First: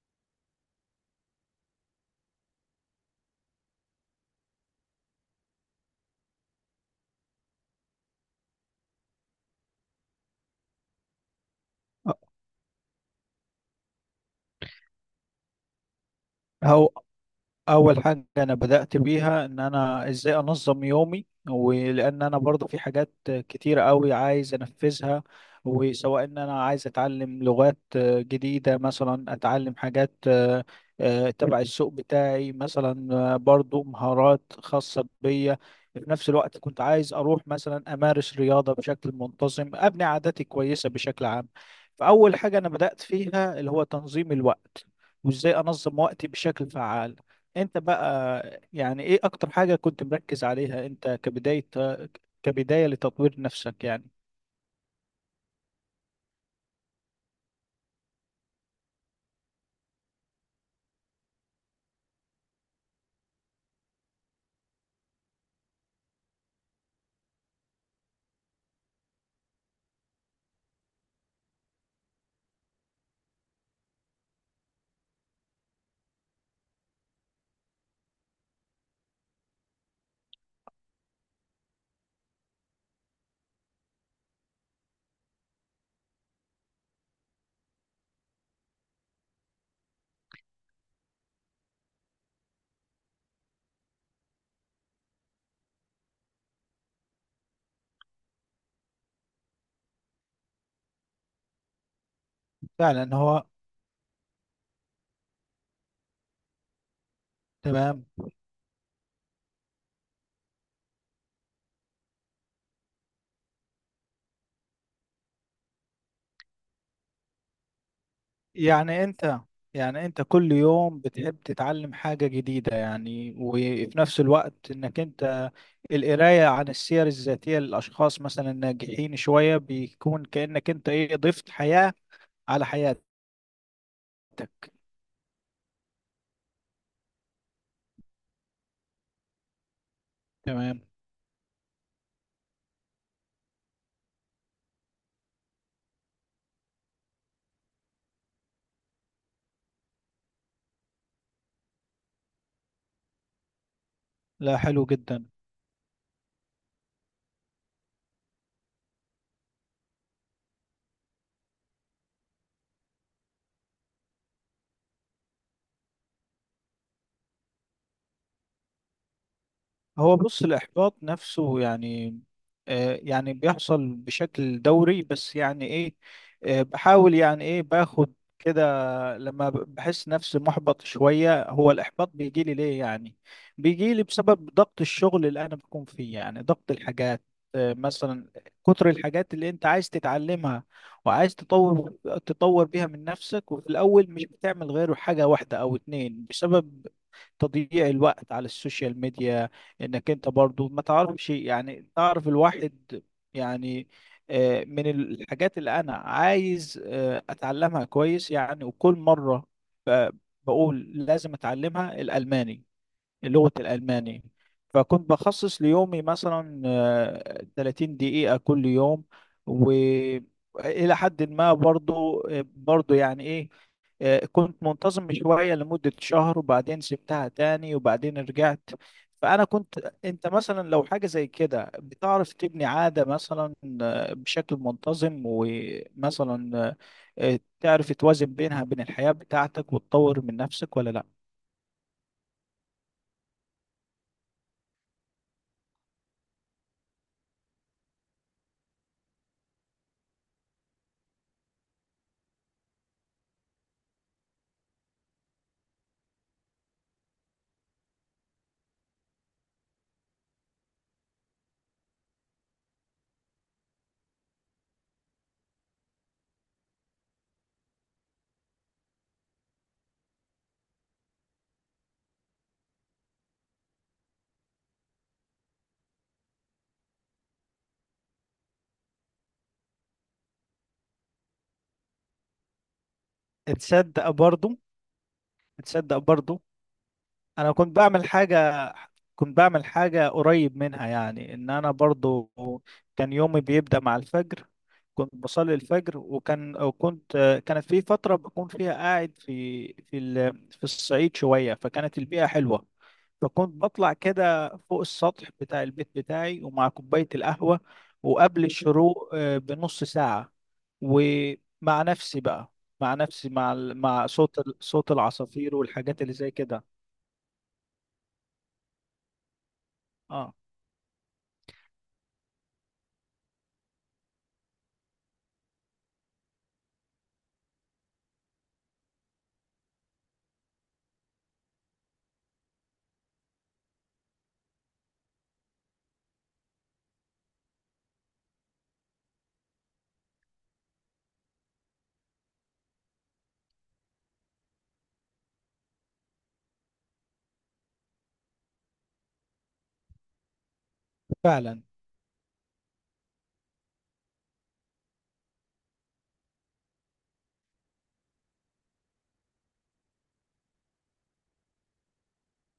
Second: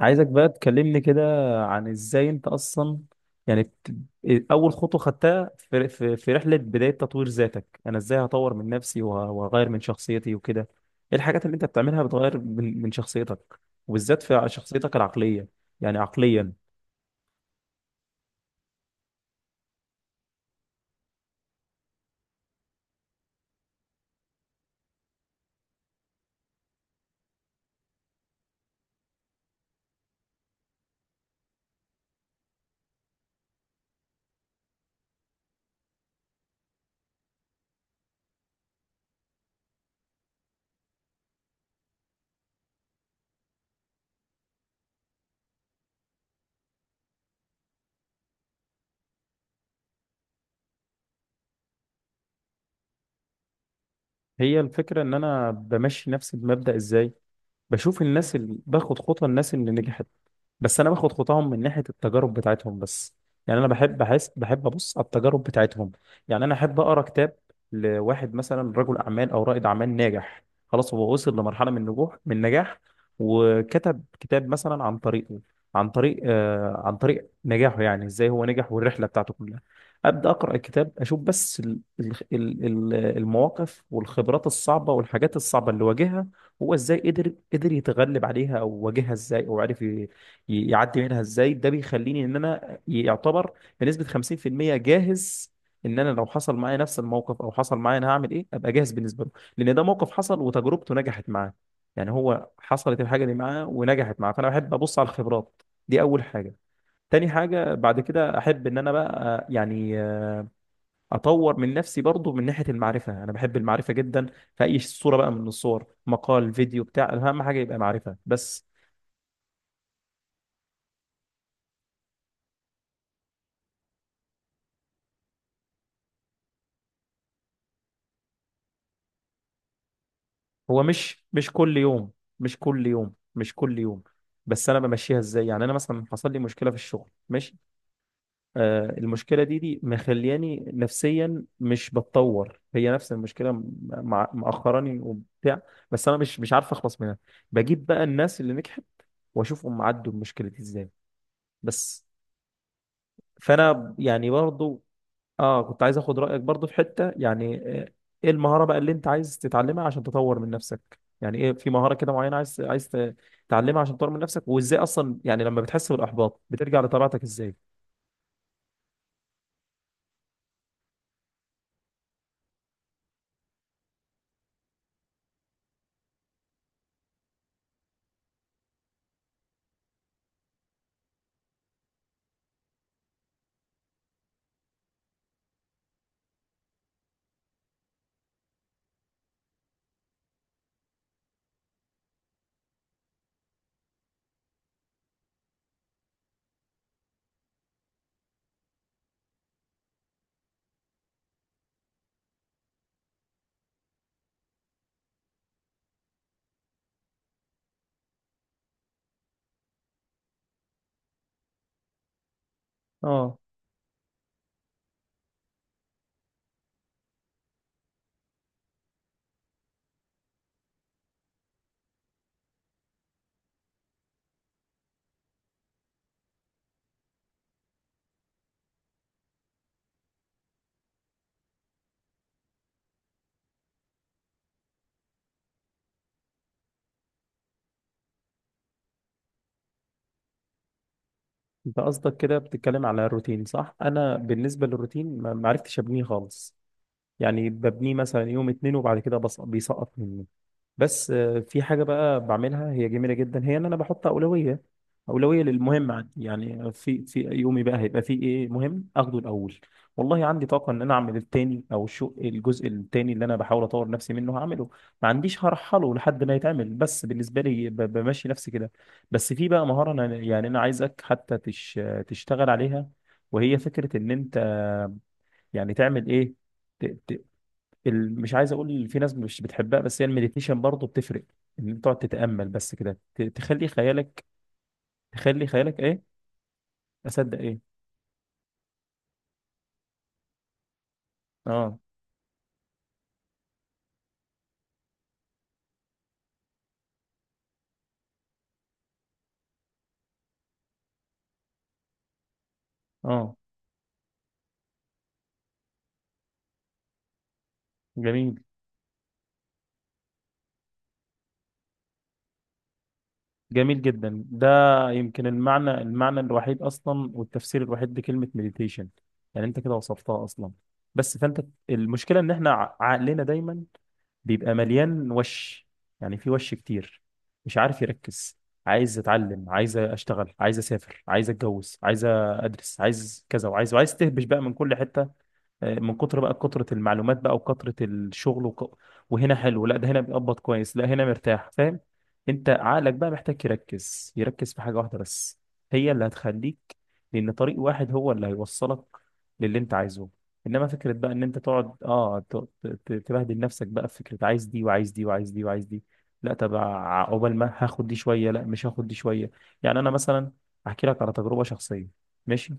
عايزك بقى تكلمني كده عن ازاي انت اصلا، يعني اول خطوه خدتها في رحله بدايه تطوير ذاتك. انا ازاي هطور من نفسي وهغير من شخصيتي وكده؟ ايه الحاجات اللي انت بتعملها بتغير من شخصيتك، وبالذات في شخصيتك العقليه، يعني عقليا؟ هو اول حاجه انا بدات بيها ان انا ازاي انظم يومي، ولان انا برضه في حاجات كتيره قوي عايز انفذها. وسواء ان انا عايز اتعلم لغات جديده، مثلا اتعلم حاجات تبع السوق بتاعي، مثلا برضه مهارات خاصه بيا. في نفس الوقت كنت عايز اروح مثلا امارس رياضه بشكل منتظم، ابني عاداتي كويسه بشكل عام. فاول حاجه انا بدات فيها اللي هو تنظيم الوقت وازاي انظم وقتي بشكل فعال. انت بقى يعني ايه اكتر حاجة كنت مركز عليها انت كبداية، كبداية لتطوير نفسك يعني؟ هي الفكره ان انا بمشي نفسي بمبدا ازاي. بشوف الناس اللي باخد خطوه، الناس اللي نجحت، بس انا باخد خطاهم من ناحيه التجارب بتاعتهم بس. يعني انا بحب ابص على التجارب بتاعتهم. يعني انا احب اقرا كتاب لواحد مثلا رجل اعمال او رائد اعمال ناجح، خلاص هو وصل لمرحله من النجاح، وكتب كتاب مثلا عن طريقه عن طريق آه عن طريق نجاحه. يعني ازاي هو نجح والرحله بتاعته كلها. ابدا اقرا الكتاب، اشوف بس المواقف والخبرات الصعبه والحاجات الصعبه اللي واجهها، هو ازاي قدر يتغلب عليها او واجهها ازاي او عرف يعدي منها ازاي. ده بيخليني ان انا يعتبر بنسبة 50% جاهز. ان انا لو حصل معايا نفس الموقف او حصل معايا، انا هعمل ايه؟ ابقى جاهز بالنسبة له، لان ده موقف حصل وتجربته نجحت معاه. يعني هو حصلت فعلا. الحاجة دي هو معاه ونجحت معاه، فانا بحب ابص على الخبرات. دي اول حاجة. تاني حاجة بعد تمام. كده، احب ان انا بقى يعني اطور من نفسي برضو من ناحية المعرفة. انا بحب المعرفة جدا في اي صورة بقى من الصور، مقال، فيديو، بتاع، اهم حاجة يبقى معرفة بس. يعني انت، يعني انت كل يوم بتحب تتعلم حاجة جديدة يعني، وفي نفس الوقت انك انت القراية عن السير الذاتية للاشخاص مثلا الناجحين شوية بيكون كأنك هو انت ايه مش ضفت كل حياة يوم، مش على كل حياتك. يوم، مش كل يوم. بس انا بمشيها ازاي. يعني انا مثلا حصل لي مشكله في الشغل، ماشي، المشكله دي مخلياني تمام. نفسيا مش بتطور، هي نفس المشكله مع، مأخراني وبتاع. بس انا مش عارف اخلص منها. بجيب بقى الناس اللي نجحت واشوفهم عدوا المشكله دي ازاي بس. فانا يعني لا برضو، حلو جدا. اه كنت عايز اخد رايك برضو في حته يعني. آه، ايه المهاره بقى اللي انت عايز تتعلمها عشان تطور من نفسك؟ يعني ايه، في مهاره كده معينه عايز تتعلمها عشان تطور من نفسك؟ وازاي اصلا يعني لما بتحس بالاحباط بترجع لطبيعتك ازاي؟ هو بص الإحباط نفسه يعني آه، يعني بيحصل بشكل دوري، بس يعني إيه آه، بحاول يعني إيه باخد كده. لما بحس نفسي محبط شوية، هو الإحباط بيجي لي ليه يعني؟ بيجي لي بسبب ضغط الشغل اللي أنا بكون فيه، يعني ضغط الحاجات مثلا، كتر الحاجات اللي أنت عايز تتعلمها وعايز تطور بيها من نفسك، وفي الأول مش بتعمل غير حاجة واحدة أو اتنين بسبب تضييع الوقت على السوشيال ميديا. انك انت برضو ما تعرفش، يعني تعرف الواحد يعني، من الحاجات اللي انا عايز اتعلمها كويس يعني. وكل مرة ب- بقول لازم اتعلمها الالماني، اه، لغة الألماني. فكنت بخصص ليومي مثلا 30 دقيقة كل يوم. وإلى حد ما برضو يعني إيه كنت منتظم شوية لمدة شهر، وبعدين سبتها تاني وبعدين رجعت. فأنا كنت، أنت مثلا لو حاجة زي كده بتعرف تبني عادة مثلا بشكل منتظم، ومثلا تعرف توازن بينها، بين الحياة بتاعتك وتطور من نفسك، ولا لأ؟ انت قصدك كده بتتكلم على الروتين، صح؟ انا بالنسبه للروتين ما عرفتش ابنيه خالص. يعني ببنيه مثلا يوم اتنين وبعد كده بيسقط مني. بس في حاجة بقى بعملها هي جميلة جدا، هي ان انا بحط أولوية، أولوية للمهم عندي. يعني في يومي بقى هيبقى فيه ايه مهم اخده الأول. والله عندي طاقة ان انا اعمل التاني، او الجزء التاني اللي انا بحاول اطور نفسي منه هعمله، ما عنديش. هرحله لحد ما يتعمل، بس بالنسبة لي بمشي نفسي كده. بس في بقى مهارة، انا يعني انا عايزك حتى تشتغل عليها، وهي فكرة ان انت يعني تعمل ايه، مش عايز اقول في ناس مش بتحبها، بس هي المديتيشن برضه بتفرق، ان انت تقعد تتامل بس كده، تخلي تصدق خيالك. برضو، تخلي خيالك تصدق ايه؟ برضو، اصدق انا ايه؟ كنت بعمل حاجة، كنت بعمل حاجة قريب منها يعني ان انا اه. برضو كان يومي بيبدأ مع الفجر. كنت بصلي الفجر، وكان وكنت، كانت في فترة بكون فيها قاعد في الصعيد شوية، فكانت البيئة حلوة. اه. فكنت بطلع كده فوق السطح بتاع البيت بتاعي، ومع كوباية القهوة جميل. وقبل الشروق بنص ساعة. ومع نفسي بقى، مع نفسي، جميل مع جدا صوت ده. صوت يمكن العصافير المعنى والحاجات اللي المعنى زي الوحيد كده. اصلا والتفسير الوحيد لكلمه مديتيشن، يعني انت كده وصفتها اه اصلا. بس فانت، المشكله ان احنا عقلنا دايما بيبقى مليان وش، يعني في وش كتير مش عارف يركز. عايز اتعلم، عايز اشتغل، عايز اسافر، عايز اتجوز، عايز ادرس، عايز كذا، وعايز تهبش بقى من كل حتة. من كتر بقى كترة المعلومات بقى وكترة الشغل، وك... وهنا حلو، لا ده هنا بيقبض كويس، لا هنا مرتاح، فاهم. انت عقلك بقى محتاج يركز في حاجة واحدة بس، هي اللي هتخليك، لان طريق واحد هو اللي هيوصلك للي انت عايزه. انما فكرة بقى ان انت فعلا. تقعد تبهدل نفسك بقى في فكرة عايز دي وعايز دي وعايز دي وعايز دي. لا، طب عقبال ما هاخد دي شوية، لا مش هاخد دي شوية. يعني انا مثلا احكي لك على تجربة شخصية، ماشي؟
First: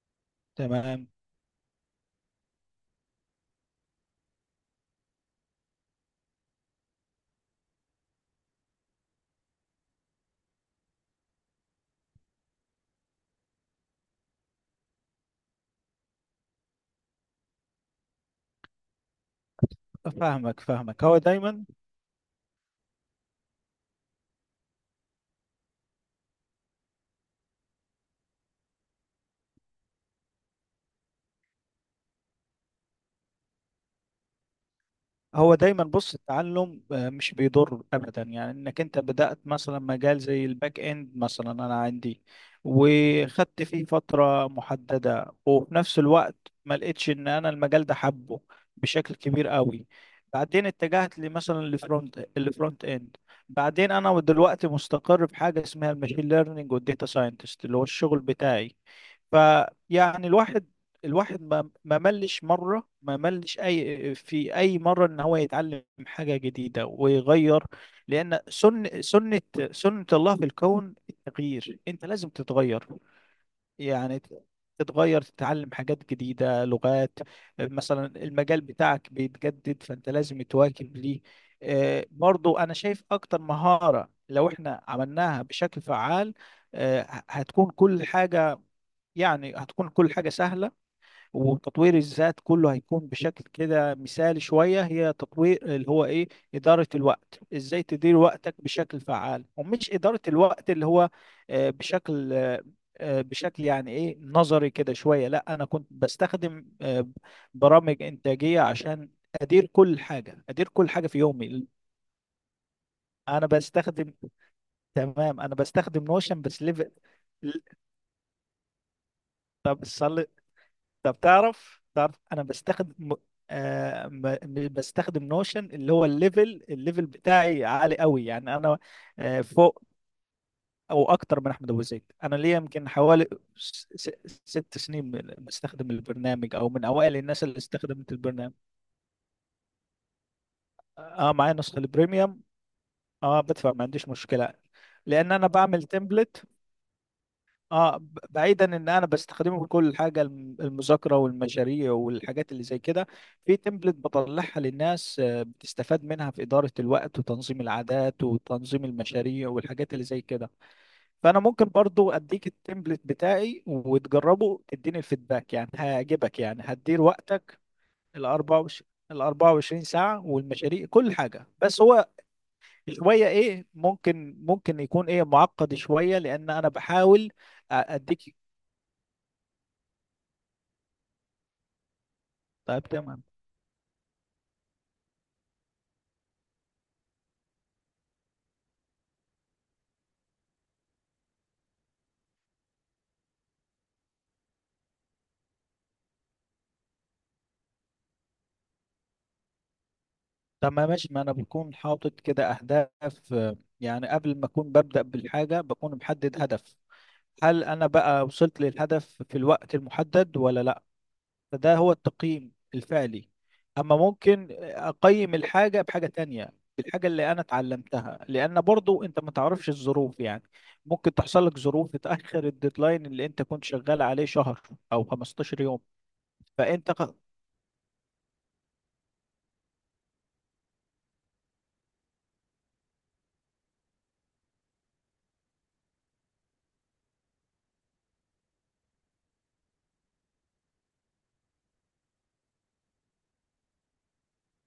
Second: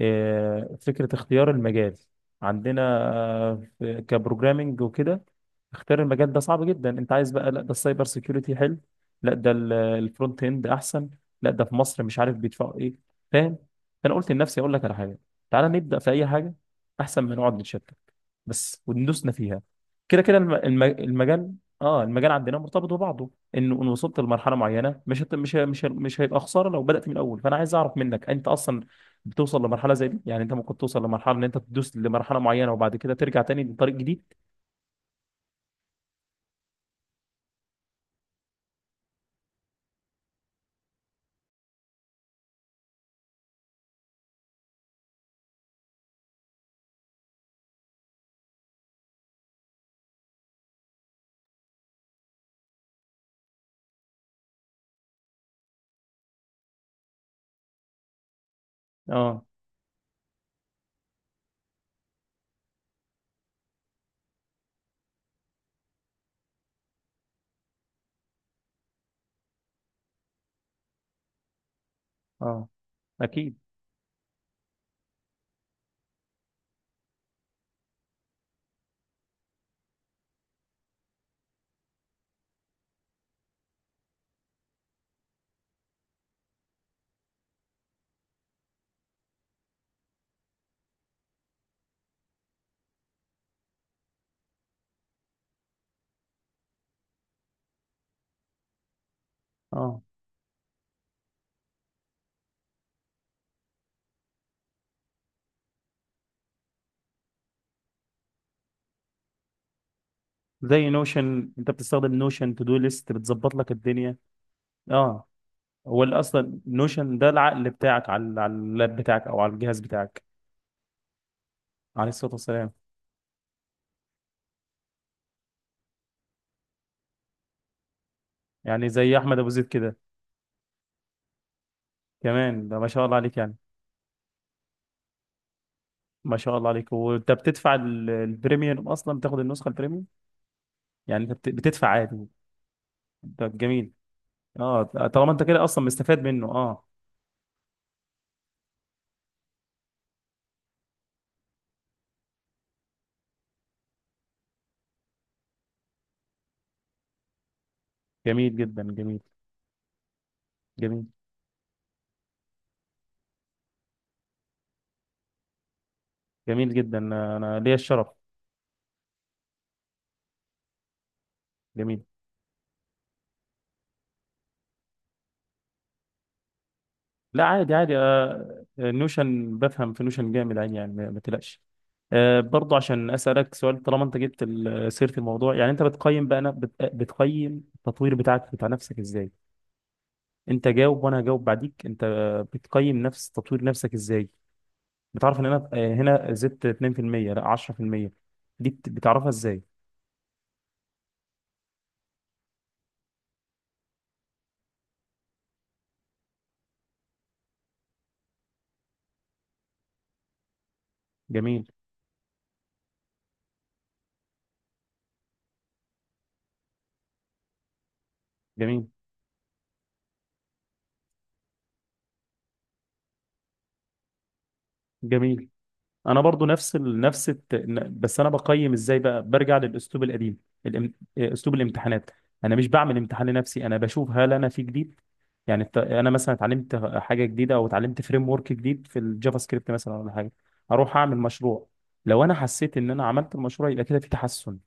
تمام. فكرة اختيار المجال عندنا، كبروجرامينج وكده. اختيار المجال ده صعب جدا. انت عايز بقى، لا ده السايبر سيكيورتي حلو، لا ده الفرونت اند احسن، لا ده في مصر مش عارف بيدفعوا ايه، فاهم. فانا قلت لنفسي اقول لك على حاجه، تعالى نبدا في اي حاجه، احسن ما نقعد نتشتت بس، وندوسنا فيها. كده كده فاهمك فاهمك هو المجال. دايما. اه، المجال عندنا مرتبط ببعضه، انه ان وصلت لمرحله معينه مش هت- مش ه- مش ه- مش هيبقى خساره لو بدات من الاول. فانا عايز اعرف منك انت اصلا بتوصل لمرحله زي دي؟ يعني انت ممكن توصل لمرحله ان انت تدوس لمرحله معينه وبعد كده ترجع تاني لطريق جديد؟ هو دايما بص التعلم مش بيضر ابدا، يعني انك انت بدأت مثلا مجال زي الباك اند مثلا، انا عندي وخدت فيه فترة محددة، وفي نفس الوقت ما لقيتش ان انا المجال ده حبه بشكل كبير قوي. بعدين اتجهت لمثلا الفرونت اند. بعدين انا دلوقتي مستقر في حاجة اسمها الماشين ليرنينج والديتا ساينتست اللي هو الشغل بتاعي. اه. فيعني الواحد، الواحد ما ملش أي في أي مرة إن هو يتعلم حاجة جديدة ويغير. لأن سن سنة سنة الله في الكون التغيير، أنت لازم اه. تتغير. اكيد. يعني تتغير، تتعلم حاجات جديدة، لغات مثلا. المجال بتاعك بيتجدد، فأنت لازم تواكب ليه. برضو أنا شايف أكتر مهارة لو إحنا عملناها بشكل فعال آه، هتكون كل حاجة، يعني هتكون كل حاجة سهلة، وتطوير الذات كله هيكون بشكل كده مثالي شوية. هي تطوير اللي هو إيه؟ إدارة الوقت، إزاي تدير وقتك بشكل فعال. ومش اه. إدارة الوقت اللي هو آه، بشكل آه، آه، بشكل يعني إيه نظري كده شوية. لا أنا كنت بستخدم برامج إنتاجية عشان أدير كل حاجة، أدير كل زي حاجة في نوشن، يومي. انت بتستخدم نوشن؟ تو دو ليست أنا بتظبط لك بستخدم، الدنيا. اه. تمام أنا هو بستخدم اللي نوشن اصلا بس ليفل. نوشن ده العقل بتاعك على اللاب بتاعك او على الجهاز طب بتاعك. صلي. طب تعرف، عليه تعرف الصلاه انا والسلام. بستخدم بستخدم نوشن اللي هو الليفل بتاعي عالي قوي، يعني انا يعني زي احمد آه ابو زيد فوق كده. او اكتر من احمد ابو زيد. انا ليا كمان ده، ما يمكن شاء الله حوالي عليك يعني. ست سنين بستخدم ما البرنامج، شاء الله او من عليك، اوائل وانت الناس اللي بتدفع استخدمت البرنامج. البريميوم اصلا، بتاخد النسخه البريميوم؟ يعني انت اه معايا نسخة بتدفع عادي؟ البريميوم. اه ده بدفع، ما جميل. عنديش مشكلة. اه، طالما لان انت انا كده بعمل اصلا مستفاد تمبلت. منه، اه. اه بعيدا ان انا بستخدمه في كل حاجه، المذاكره والمشاريع والحاجات اللي زي كده، في تمبلت بطلعها للناس بتستفاد منها في اداره الوقت وتنظيم العادات جميل جدا. وتنظيم جميل. المشاريع والحاجات اللي زي كده. جميل. فانا ممكن برضو اديك التمبلت بتاعي وتجربه تديني الفيدباك، يعني هيعجبك، يعني جميل جدا، هتدير وقتك انا ليا الشرف. ال 24 ساعه والمشاريع كل حاجه. بس جميل. هو شويه ايه ممكن، ممكن يكون ايه معقد شويه لان انا بحاول لا، عادي، عادي. اديك. نوشن بفهم في نوشن جامد عادي، يعني ما تقلقش. برضه طيب عشان تمام. اسالك سؤال، طالما انت جبت سيره الموضوع، يعني انت بتقيم بقى، بتقيم التطوير بتاعك بتاع نفسك ازاي؟ انت جاوب وانا هجاوب بعديك. انت بتقيم نفس تطوير نفسك ازاي؟ بتعرف ان انا هنا زدت 2%، لا 10%، دي بتعرفها ازاي؟ طب ما ماشي، ما انا بكون حاطط كده اهداف يعني قبل ما اكون ببدأ بالحاجة بكون محدد هدف. هل انا بقى وصلت للهدف في الوقت المحدد ولا لا؟ جميل. فده هو التقييم الفعلي. اما ممكن اقيم الحاجة بحاجة تانية، بالحاجة اللي انا اتعلمتها، لان جميل. برضو انت ما تعرفش الظروف، يعني ممكن تحصل لك ظروف تتأخر الديدلاين اللي انت كنت شغال عليه شهر او جميل. 15 يوم. انا برضو نفس فانت ال... ق- نفس الت... ن- بس انا بقيم ازاي بقى، برجع للاسلوب القديم، الام... إيه، اسلوب الامتحانات. انا مش بعمل امتحان لنفسي، انا بشوف هل انا في جديد. يعني انا مثلا اتعلمت حاجه جديده، او اتعلمت فريم ورك جديد في الجافا سكريبت مثلا، ولا حاجه، اروح اعمل مشروع. لو انا حسيت ان انا عملت المشروع يبقى كده في تحسن.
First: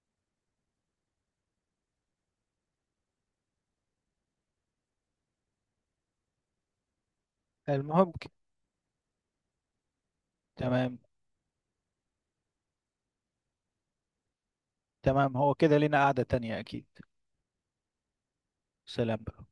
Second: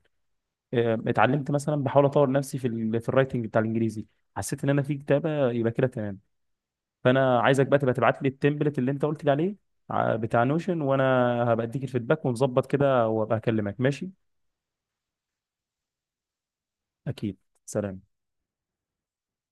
اتعلمت مثلا، بحاول اطور نفسي في الرايتنج بتاع الانجليزي. حسيت ان انا في كتابه يبقى كده تمام. فانا عايزك بقى تبقى المهم تبعت لي ك- التمبلت اللي انت قلت لي عليه، بتاع نوشن، تمام، وانا هبقى اديك الفيدباك ونظبط كده، وابقى اكلمك، ماشي؟ تمام. هو كده لينا قعدة تانية اكيد. اكيد. سلام. سلام بقى.